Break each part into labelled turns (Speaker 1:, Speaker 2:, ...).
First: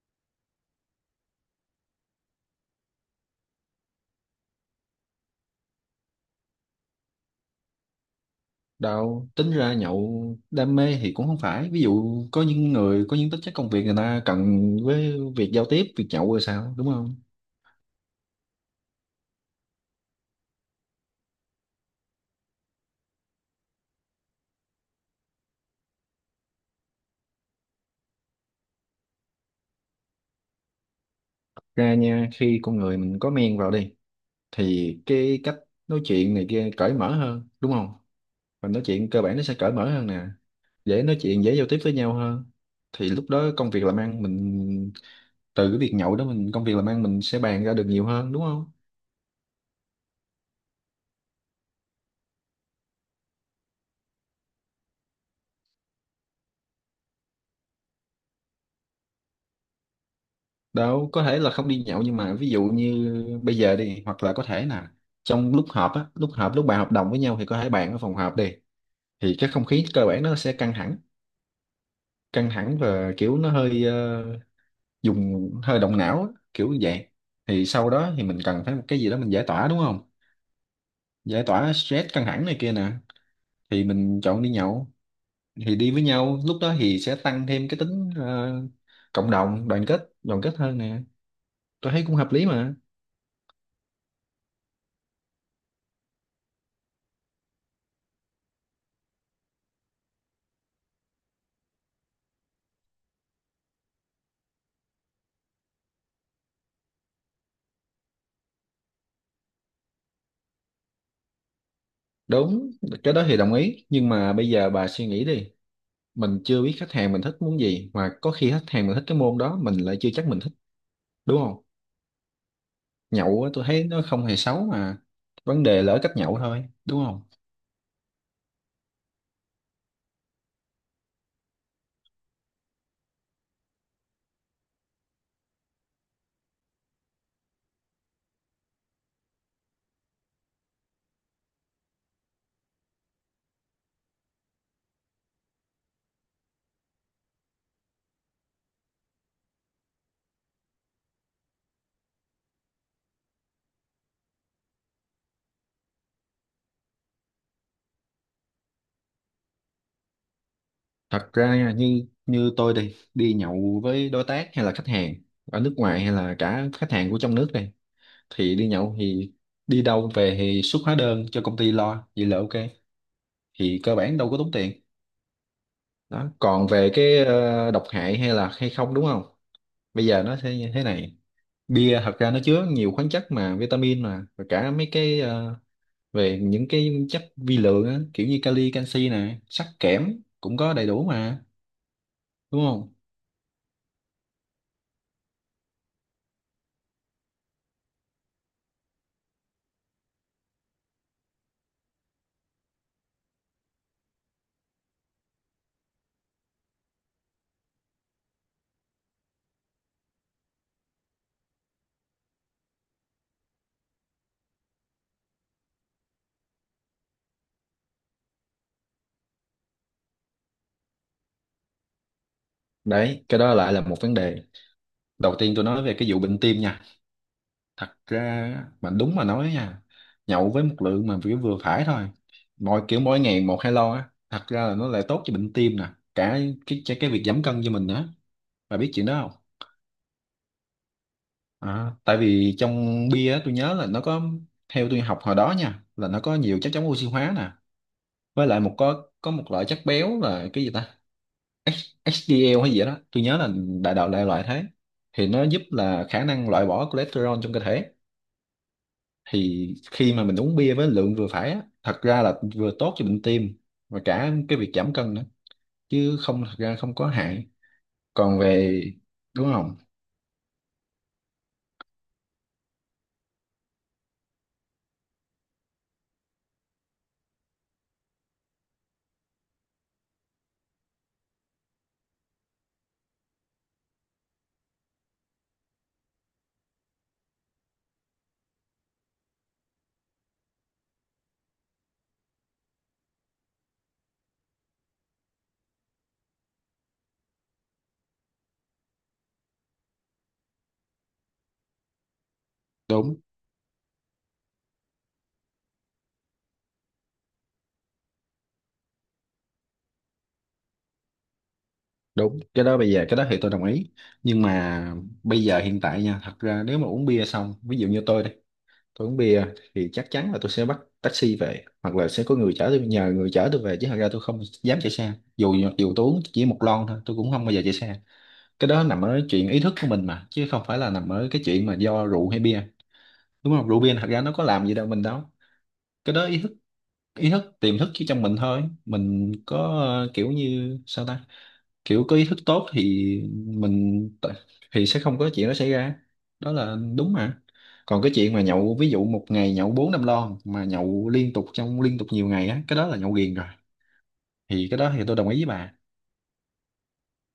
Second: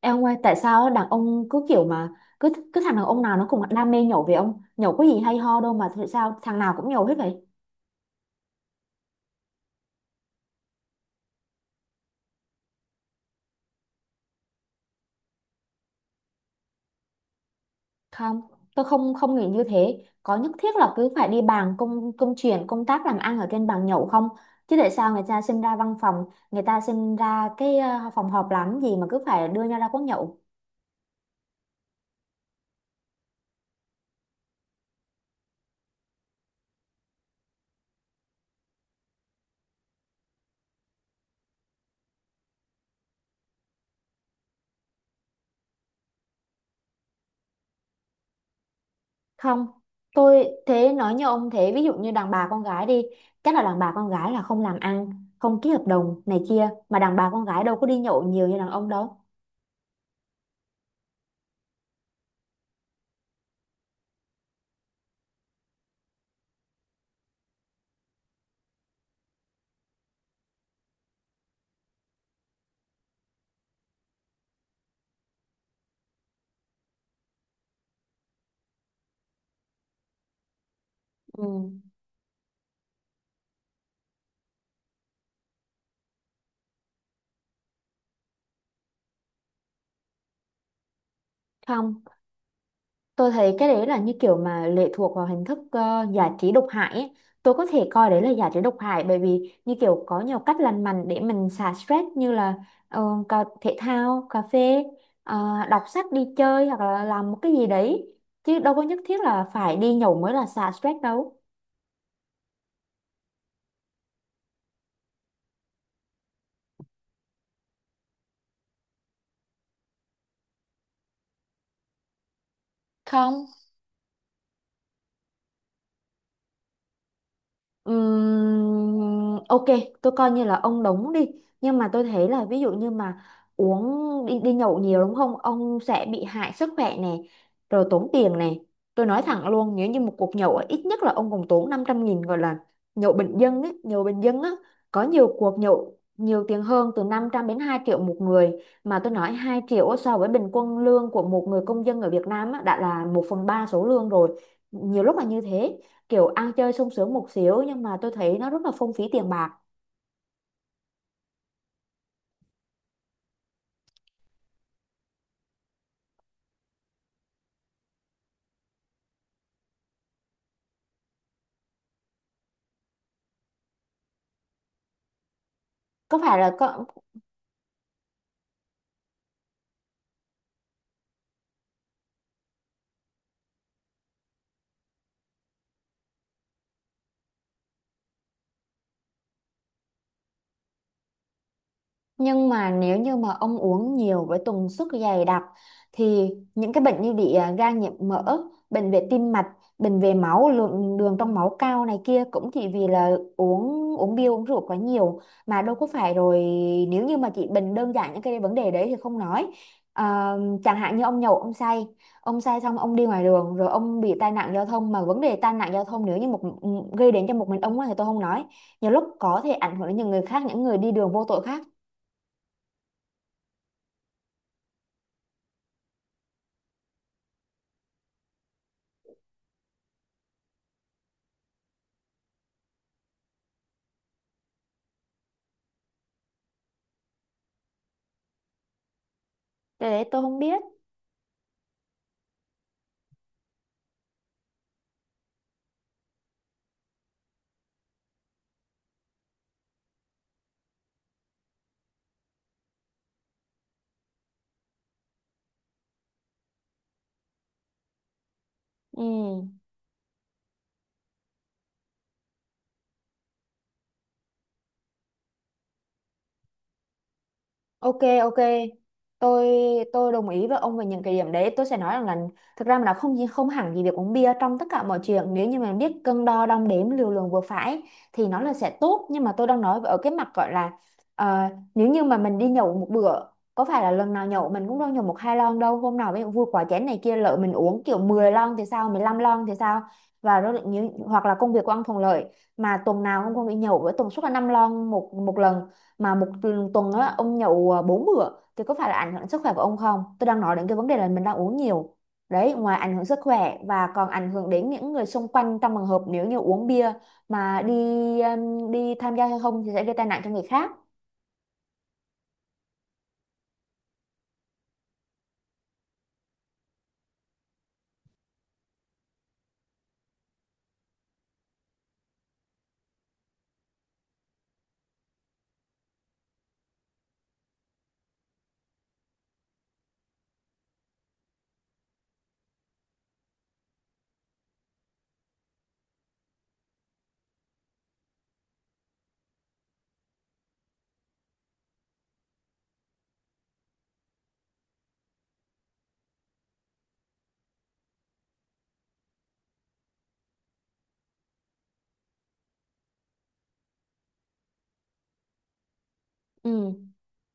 Speaker 1: Em ông ơi, tại sao đàn ông cứ kiểu mà cứ cứ thằng đàn ông nào nó cũng đam mê nhậu vậy ông? Nhậu có gì hay ho đâu mà tại sao thằng nào cũng nhậu hết vậy?
Speaker 2: Đâu, tính ra nhậu đam mê thì cũng không phải. Ví dụ có những người có những tính chất công việc người ta cần với việc giao tiếp, việc nhậu rồi sao, đúng không?
Speaker 1: Không, tôi không không nghĩ như thế. Có nhất thiết là cứ phải đi bàn công công chuyện, công tác làm ăn ở trên bàn nhậu không? Chứ tại sao người ta sinh ra văn phòng, người ta sinh ra cái phòng họp làm gì mà cứ phải đưa nhau ra quán nhậu?
Speaker 2: Ra nha, khi con người mình có men vào đi thì cái cách nói chuyện này kia cởi mở hơn, đúng không? Và nói chuyện cơ bản nó sẽ cởi mở hơn nè, dễ nói chuyện, dễ giao tiếp với nhau hơn. Thì lúc đó công việc làm ăn mình từ cái việc nhậu đó mình công việc làm ăn mình sẽ bàn ra được nhiều hơn, đúng không?
Speaker 1: Không. Tôi thế nói như ông thế, ví dụ như đàn bà con gái đi, chắc là đàn bà con gái là không làm ăn, không ký hợp đồng này kia, mà đàn bà con gái đâu có đi nhậu nhiều như đàn ông đâu.
Speaker 2: Đâu có thể là không đi nhậu, nhưng mà ví dụ như bây giờ đi, hoặc là có thể là trong lúc họp lúc bàn hợp đồng với nhau thì có thể bàn ở phòng họp đi, thì cái không khí cơ bản nó sẽ căng thẳng và kiểu nó hơi dùng hơi động não á, kiểu như vậy. Thì sau đó thì mình cần phải một cái gì đó mình giải tỏa, đúng không? Giải
Speaker 1: Ừ.
Speaker 2: tỏa stress, căng thẳng này kia nè, thì mình chọn đi nhậu. Thì đi với nhau lúc đó thì sẽ tăng thêm cái tính cộng đồng, đoàn kết hơn nè, tôi
Speaker 1: Không,
Speaker 2: thấy cũng hợp lý mà.
Speaker 1: tôi thấy cái đấy là như kiểu mà lệ thuộc vào hình thức giải trí độc hại ấy. Tôi có thể coi đấy là giải trí độc hại bởi vì như kiểu có nhiều cách lành mạnh để mình xả stress như là ờ, cà, thể thao, cà phê, ờ, đọc sách đi chơi hoặc là làm một cái gì đấy. Chứ đâu có nhất thiết là phải đi nhậu mới là xả stress đâu.
Speaker 2: Đúng, cái đó thì đồng ý, nhưng mà bây giờ bà suy nghĩ đi, mình chưa biết khách hàng mình thích muốn gì, mà có khi khách hàng mình thích cái môn đó, mình lại chưa chắc mình thích, đúng không? Nhậu
Speaker 1: Không.
Speaker 2: á, tôi thấy nó không hề xấu mà, vấn đề là ở cách nhậu thôi, đúng không?
Speaker 1: Ok, tôi coi như là ông đóng đi. Nhưng mà tôi thấy là ví dụ như mà uống đi, đi nhậu nhiều đúng không? Ông sẽ bị hại sức khỏe này, rồi tốn tiền này. Tôi nói thẳng luôn, nếu như một cuộc nhậu á, ít nhất là ông cũng tốn 500.000 gọi là nhậu bình dân ấy, nhậu bình dân á. Có nhiều cuộc nhậu nhiều tiền hơn từ 500 đến 2 triệu một người. Mà tôi nói 2 triệu á, so với bình quân lương của một người công dân ở Việt Nam á, đã là 1/3 số lương rồi. Nhiều lúc là như thế, kiểu ăn chơi sung sướng một xíu, nhưng mà tôi thấy nó rất là phung phí tiền bạc.
Speaker 2: Thật ra nha, như như tôi đi nhậu với đối tác hay là khách hàng ở nước ngoài hay là cả khách hàng của trong nước đây, thì đi nhậu thì đi đâu về thì xuất hóa đơn cho công ty lo, vậy là ok, thì cơ bản đâu có tốn tiền.
Speaker 1: Có
Speaker 2: Đó,
Speaker 1: phải là
Speaker 2: còn
Speaker 1: có.
Speaker 2: về cái độc hại hay là hay không, đúng không? Bây giờ nó sẽ như thế này, bia thật ra nó chứa nhiều khoáng chất mà vitamin mà, và cả mấy cái về những cái chất vi lượng á, kiểu như kali, canxi nè, sắt, kẽm cũng có đầy đủ mà,
Speaker 1: Nhưng
Speaker 2: đúng
Speaker 1: mà
Speaker 2: không?
Speaker 1: nếu như mà ông uống nhiều với tần suất dày đặc thì những cái bệnh như bị gan nhiễm mỡ, bệnh về tim mạch, bệnh về máu, lượng đường trong máu cao này kia cũng chỉ vì là uống uống bia uống rượu quá nhiều, mà đâu có phải. Rồi nếu như mà chỉ bệnh đơn giản những cái vấn đề đấy thì không nói. À, chẳng hạn như ông nhậu ông say xong ông đi ngoài đường rồi ông bị tai nạn giao thông, mà vấn đề tai nạn giao thông nếu như một gây đến cho một mình ông á thì tôi không nói. Nhiều lúc có thể ảnh hưởng đến những người khác, những người đi đường vô tội khác.
Speaker 2: Đấy, cái đó lại là một vấn đề. Đầu tiên tôi nói về cái vụ bệnh tim nha, thật ra á, mà đúng mà nói nha, nhậu với một lượng mà vừa vừa phải thôi, mỗi kiểu mỗi ngày một hai lon á, thật ra là nó lại tốt cho bệnh tim nè, cả cái việc giảm cân cho mình nữa. Bà biết chuyện đó không?
Speaker 1: Cái đấy tôi không biết.
Speaker 2: À, tại vì trong bia á, tôi nhớ là nó có, theo tôi học hồi đó nha, là nó có nhiều chất chống oxy hóa nè, với lại một có một loại chất béo là cái gì ta, H HDL hay gì đó, tôi nhớ là đại loại thế, thì nó giúp là khả năng loại bỏ cholesterol trong cơ thể.
Speaker 1: Ừ.
Speaker 2: Thì khi mà mình uống bia với lượng vừa phải á, thật ra là vừa tốt cho bệnh tim và cả cái việc giảm cân nữa, chứ không, thật ra không có hại.
Speaker 1: Ok, ok.
Speaker 2: Còn về,
Speaker 1: Tôi
Speaker 2: đúng không?
Speaker 1: tôi đồng ý với ông về những cái điểm đấy. Tôi sẽ nói rằng là thực ra mà nó không hẳn gì việc uống bia trong tất cả mọi chuyện. Nếu như mình biết cân đo đong đếm liều lượng vừa phải thì nó là sẽ tốt. Nhưng mà tôi đang nói ở cái mặt gọi là ờ, nếu như mà mình đi nhậu một bữa, có phải là lần nào nhậu mình cũng đâu nhậu một hai lon đâu. Hôm nào ví dụ vui quá chén này kia lỡ mình uống kiểu 10 lon thì sao, 15 lon thì sao? Và rồi nếu hoặc là công việc của ông thuận lợi mà tuần nào ông cũng không đi nhậu với tần suất là 5 lon một một lần, mà một tuần á ông nhậu 4 bữa, thì có phải là ảnh hưởng đến sức khỏe của ông không? Tôi đang nói đến cái vấn đề là mình đang uống nhiều đấy. Ngoài ảnh hưởng
Speaker 2: Đúng,
Speaker 1: sức khỏe và còn ảnh hưởng đến những người xung quanh trong trường hợp nếu như uống bia mà đi, đi tham gia giao thông thì sẽ gây tai nạn cho người khác.
Speaker 2: đúng, cái đó bây giờ cái đó thì tôi đồng ý. Nhưng mà bây giờ hiện tại nha, thật ra nếu mà uống bia xong, ví dụ như tôi đây, tôi uống bia thì chắc chắn là tôi sẽ bắt taxi về, hoặc là sẽ có người chở tôi, nhờ người chở tôi về, chứ thật ra tôi không dám chạy xe. Dù dù tôi uống chỉ một lon thôi, tôi cũng không bao giờ chạy xe. Cái đó nằm ở chuyện ý thức của mình mà, chứ không phải là nằm ở cái chuyện mà do rượu hay bia, đúng không? Rượu bia thật ra nó có làm gì đâu, mình đâu. Cái đó ý thức, ý thức tiềm thức chứ trong mình thôi, mình có kiểu như sao ta, kiểu có ý thức tốt thì mình t- thì sẽ không có chuyện đó xảy ra, đó là đúng mà. Còn cái chuyện mà nhậu ví dụ một ngày nhậu bốn năm lon mà nhậu liên tục liên tục nhiều ngày á, cái đó là nhậu ghiền rồi, thì cái đó thì tôi đồng ý với bà.
Speaker 1: Ừ.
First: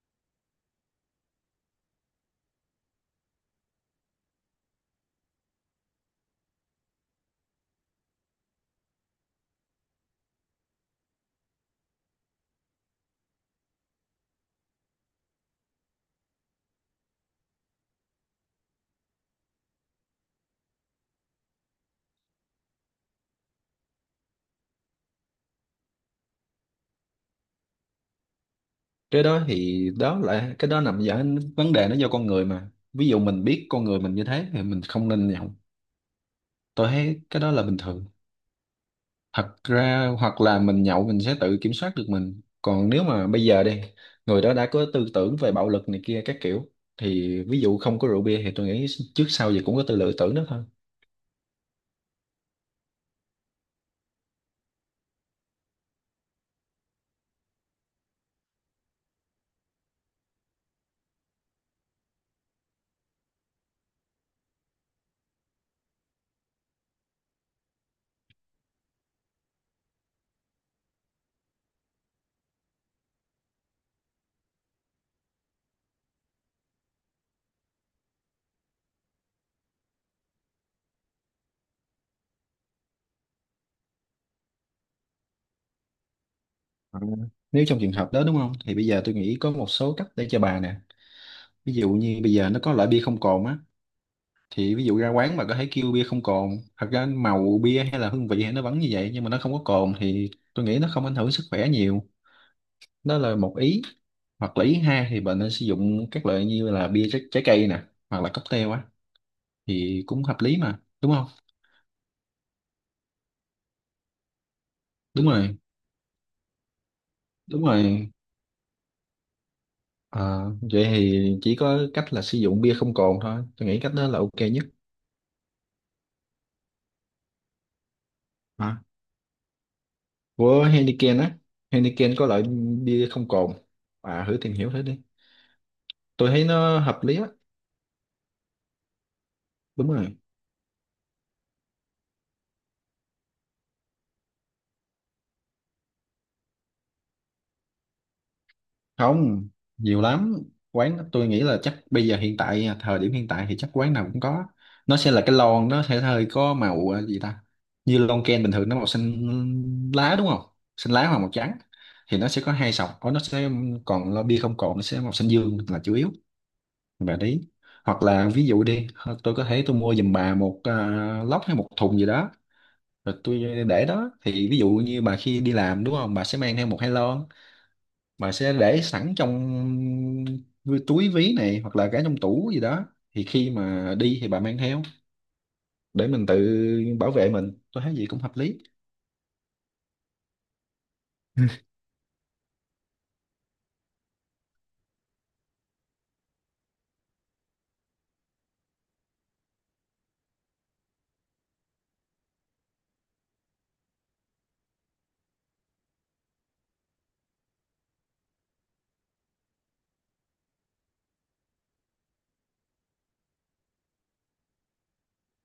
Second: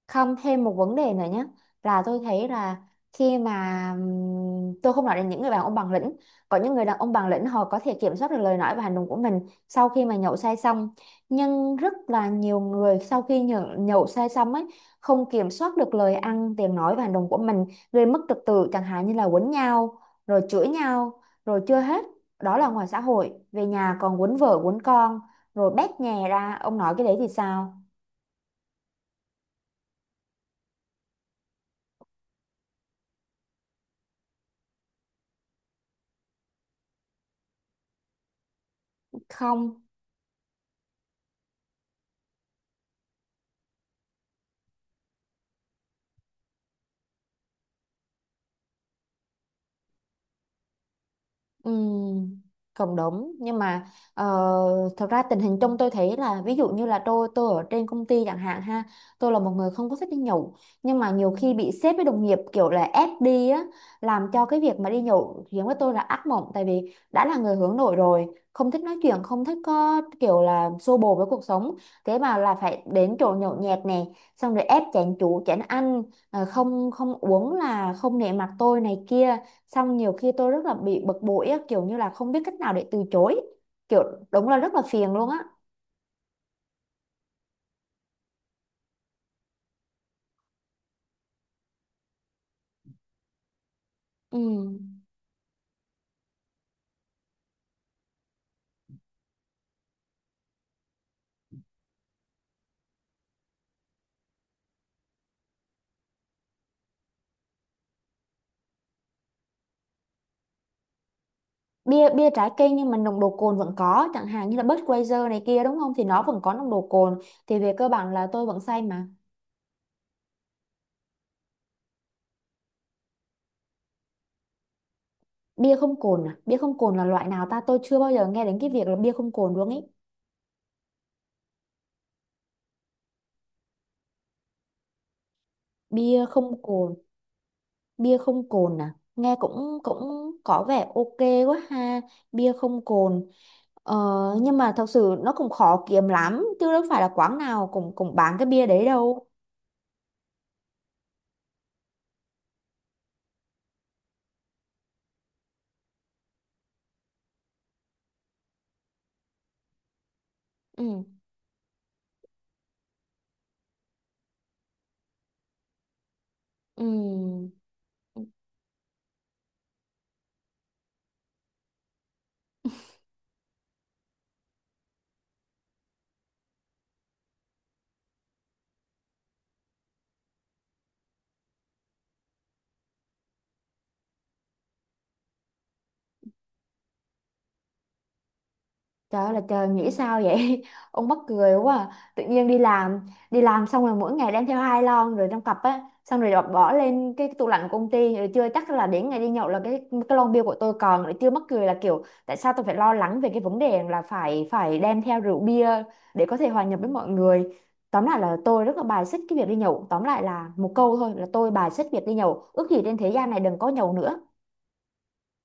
Speaker 1: Không, thêm một vấn đề nữa nhé, là tôi thấy là khi mà tôi không nói đến những người đàn ông bằng lĩnh, có những người đàn ông bằng lĩnh họ có thể kiểm soát được lời nói và hành động của mình sau khi mà nhậu say xong. Nhưng rất là nhiều người sau khi nhậu say xong ấy, không kiểm soát được lời ăn tiếng nói và hành động của mình, gây mất trật tự chẳng hạn như là quấn nhau rồi chửi nhau. Rồi chưa hết, đó là ngoài xã hội, về nhà còn quấn vợ quấn con, rồi bét nhè ra, ông nói cái đấy thì sao?
Speaker 2: Cái đó thì đó là cái đó nằm ở vấn đề nó do con người mà ví dụ mình biết con người mình như thế thì mình không nên nhậu tôi thấy cái đó là bình thường thật
Speaker 1: Không.
Speaker 2: ra hoặc là mình nhậu mình sẽ tự kiểm soát được mình còn nếu mà bây giờ đi người đó đã có tư tưởng về bạo lực này kia các kiểu thì ví dụ không có rượu bia thì tôi nghĩ trước sau gì cũng có tư lựa tưởng đó thôi
Speaker 1: Ừ, cũng đúng, nhưng mà ờ, thật ra tình hình chung tôi thấy là ví dụ như là tôi ở trên công ty chẳng hạn ha, tôi là một người không có thích đi nhậu, nhưng mà nhiều khi bị sếp với đồng nghiệp kiểu là ép đi á, làm cho cái việc mà đi nhậu khiến với tôi là ác mộng, tại vì đã là người hướng nội rồi, không thích nói chuyện, không thích có kiểu là xô bồ với cuộc sống, thế mà là phải đến chỗ nhậu nhẹt nè, xong rồi ép chén chú chén ăn, không không uống là không nể mặt tôi này kia. Xong nhiều khi tôi rất là bị bực bội á, kiểu như là không biết cách nào để từ chối, kiểu, đúng là rất là phiền luôn á.
Speaker 2: Ừ. Nếu trong trường hợp đó đúng không, thì bây giờ tôi nghĩ có một số cách để cho bà nè. Ví dụ như bây giờ nó có loại bia không cồn á,
Speaker 1: Ừ.
Speaker 2: thì ví dụ ra quán bà có thể kêu bia không cồn. Thật ra màu bia hay là hương vị hay nó vẫn như vậy, nhưng mà nó không có cồn thì tôi nghĩ nó không ảnh hưởng sức khỏe nhiều. Đó là một ý. Hoặc là ý hai thì bạn nên sử dụng các loại như là trái cây nè, hoặc là cocktail á, thì cũng hợp lý mà, đúng không?
Speaker 1: bia bia trái cây nhưng mà nồng độ cồn vẫn có, chẳng hạn như là
Speaker 2: Đúng
Speaker 1: Budweiser này
Speaker 2: rồi.
Speaker 1: kia, đúng không, thì nó vẫn có nồng độ cồn. Thì
Speaker 2: Đúng
Speaker 1: về cơ
Speaker 2: rồi.
Speaker 1: bản là tôi vẫn say mà.
Speaker 2: Ờ, vậy thì chỉ có cách là sử dụng bia không cồn thôi, tôi nghĩ cách đó là ok nhất.
Speaker 1: Bia không cồn à? Bia không cồn là loại nào ta? Tôi chưa bao giờ nghe đến cái
Speaker 2: Hả?
Speaker 1: việc là bia không cồn luôn ý.
Speaker 2: Của Heineken á, Heineken có loại bia không cồn. À thử tìm hiểu thử đi,
Speaker 1: Bia
Speaker 2: tôi thấy
Speaker 1: không
Speaker 2: nó
Speaker 1: cồn.
Speaker 2: hợp lý á,
Speaker 1: Bia không cồn à, nghe cũng
Speaker 2: đúng rồi.
Speaker 1: cũng có vẻ ok quá ha. Bia không cồn. Ờ, nhưng mà thật sự nó cũng khó kiếm lắm, chứ đâu phải là quán nào cũng cũng bán cái bia đấy đâu.
Speaker 2: Không, nhiều lắm quán, tôi nghĩ là chắc bây giờ hiện tại à, thời điểm hiện tại thì chắc quán nào cũng có. Nó sẽ là cái lon, nó sẽ hơi có màu gì ta, như lon ken bình thường nó màu xanh lá, đúng không? Xanh
Speaker 1: Ừ.
Speaker 2: lá hoặc màu trắng thì nó sẽ có hai sọc. Có, nó sẽ, còn lo bia không cồn nó sẽ màu xanh dương là chủ yếu.
Speaker 1: Ừ.
Speaker 2: Và đấy, hoặc là ví dụ đi, tôi có thể tôi mua giùm bà một lốc hay một thùng gì đó, rồi tôi để đó. Thì ví dụ như bà khi đi làm đúng không, bà sẽ mang theo một hai lon mà sẽ để sẵn trong túi ví này hoặc là cả trong tủ gì đó. Thì khi mà đi thì bà mang theo để mình tự bảo vệ mình, tôi thấy gì cũng hợp lý.
Speaker 1: Trời ơi là trời, nghĩ sao vậy ông mắc cười quá à. Tự nhiên đi làm, đi làm xong rồi mỗi ngày đem theo 2 lon, rồi trong cặp á, xong rồi bỏ bỏ lên cái tủ lạnh của công ty. Rồi chưa chắc là đến ngày đi nhậu là cái lon bia của tôi còn. Rồi chưa mắc cười là kiểu tại sao tôi phải lo lắng về cái vấn đề là phải phải đem theo rượu bia để có thể hòa nhập với mọi người. Tóm lại là tôi rất là bài xích cái việc đi nhậu. Tóm lại là một câu thôi, là tôi bài xích việc đi nhậu. Ước gì trên thế gian này đừng có nhậu nữa.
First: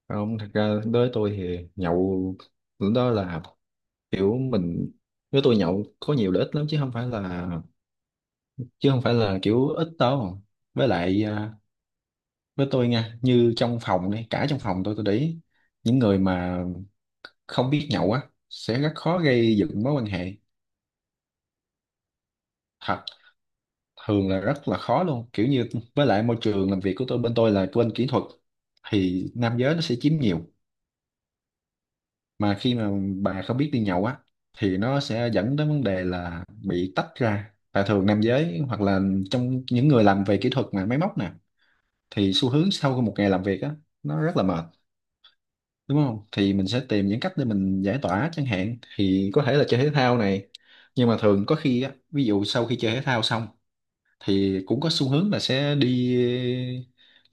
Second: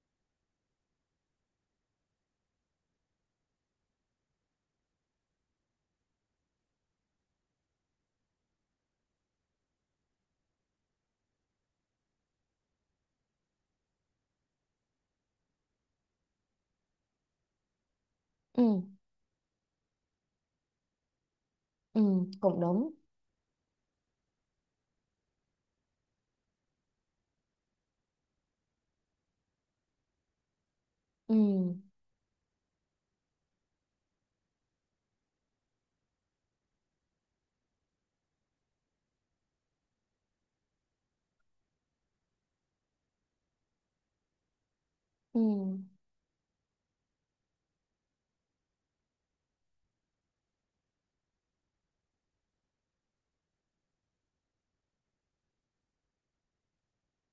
Speaker 2: Không thật ra đối với tôi thì nhậu lúc đó là kiểu mình, nếu tôi nhậu có nhiều lợi ích lắm, chứ không phải là kiểu ít đâu. Với lại à, với tôi nha, như trong phòng này, cả trong phòng tôi để ý những người mà không biết nhậu á sẽ
Speaker 1: Ừ,
Speaker 2: rất khó gây dựng mối quan hệ.
Speaker 1: ừ, cũng đúng.
Speaker 2: Thật, thường là rất là khó luôn, kiểu như với lại môi trường làm việc của tôi, bên tôi là bên kỹ thuật thì nam giới nó sẽ chiếm nhiều.
Speaker 1: Ừ,
Speaker 2: Mà khi mà bà không biết đi nhậu á thì nó sẽ dẫn đến vấn đề là bị tách ra. Và thường nam giới hoặc là trong những người làm về kỹ thuật mà máy móc nè, thì xu hướng sau một ngày làm việc á, nó rất là mệt,
Speaker 1: ừ.
Speaker 2: đúng không? Thì mình sẽ tìm những cách để mình giải tỏa, chẳng hạn thì có thể là chơi thể thao này. Nhưng mà thường có khi á, ví dụ sau khi chơi thể thao xong thì cũng có xu hướng là sẽ đi,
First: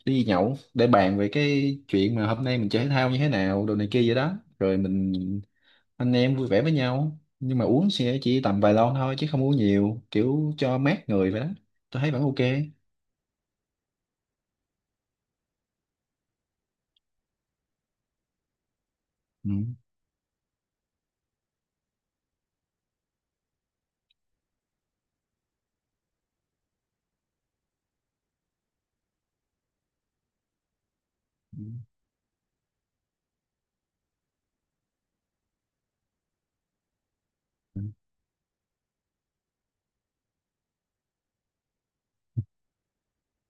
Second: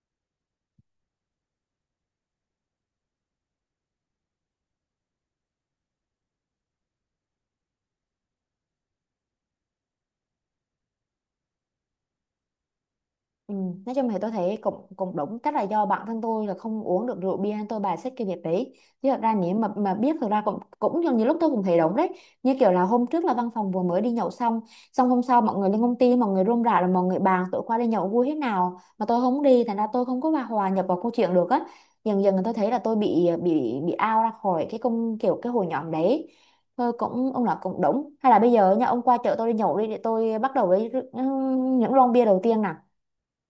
Speaker 2: đi nhậu để bàn về cái chuyện mà hôm nay mình chơi thể thao như thế nào đồ này kia vậy đó, rồi mình anh em vui vẻ với nhau. Nhưng mà uống sẽ chỉ tầm vài lon thôi, chứ không uống nhiều, kiểu cho mát người vậy đó, tôi thấy vẫn ok.
Speaker 1: Ừ, nói chung thì tôi thấy cũng cũng đúng, chắc là do bản thân tôi là không uống được rượu bia nên tôi bài xích cái việc đấy. Chứ thật ra
Speaker 2: Ừ.
Speaker 1: nếu mà biết, thật ra cũng cũng như, như lúc tôi cũng thấy đúng đấy, như kiểu là hôm trước là văn phòng vừa mới đi nhậu xong, xong hôm sau mọi người lên công ty, mọi người rôm rả rồi mọi người bàn tụi qua đi nhậu vui thế nào, mà tôi không đi thành ra tôi không có hòa hòa nhập vào câu chuyện được á. Dần dần tôi thấy là tôi bị out ra khỏi cái công kiểu cái hội nhóm đấy. Thôi cũng ông là cũng
Speaker 2: Ừ.
Speaker 1: đúng, hay là bây giờ nha, ông qua chợ tôi đi nhậu đi, để tôi bắt đầu với những lon bia đầu tiên nè.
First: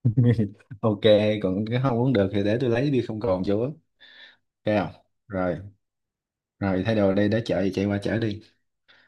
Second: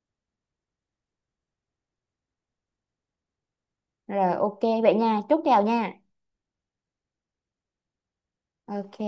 Speaker 2: Ok, còn cái không uống được thì để tôi lấy bia không còn chỗ, ok.
Speaker 1: Rồi ok vậy
Speaker 2: Không,
Speaker 1: nha, chúc
Speaker 2: rồi,
Speaker 1: kèo nha.
Speaker 2: rồi thay đồ đây, để chợ thì chạy qua chở đi.
Speaker 1: Ok.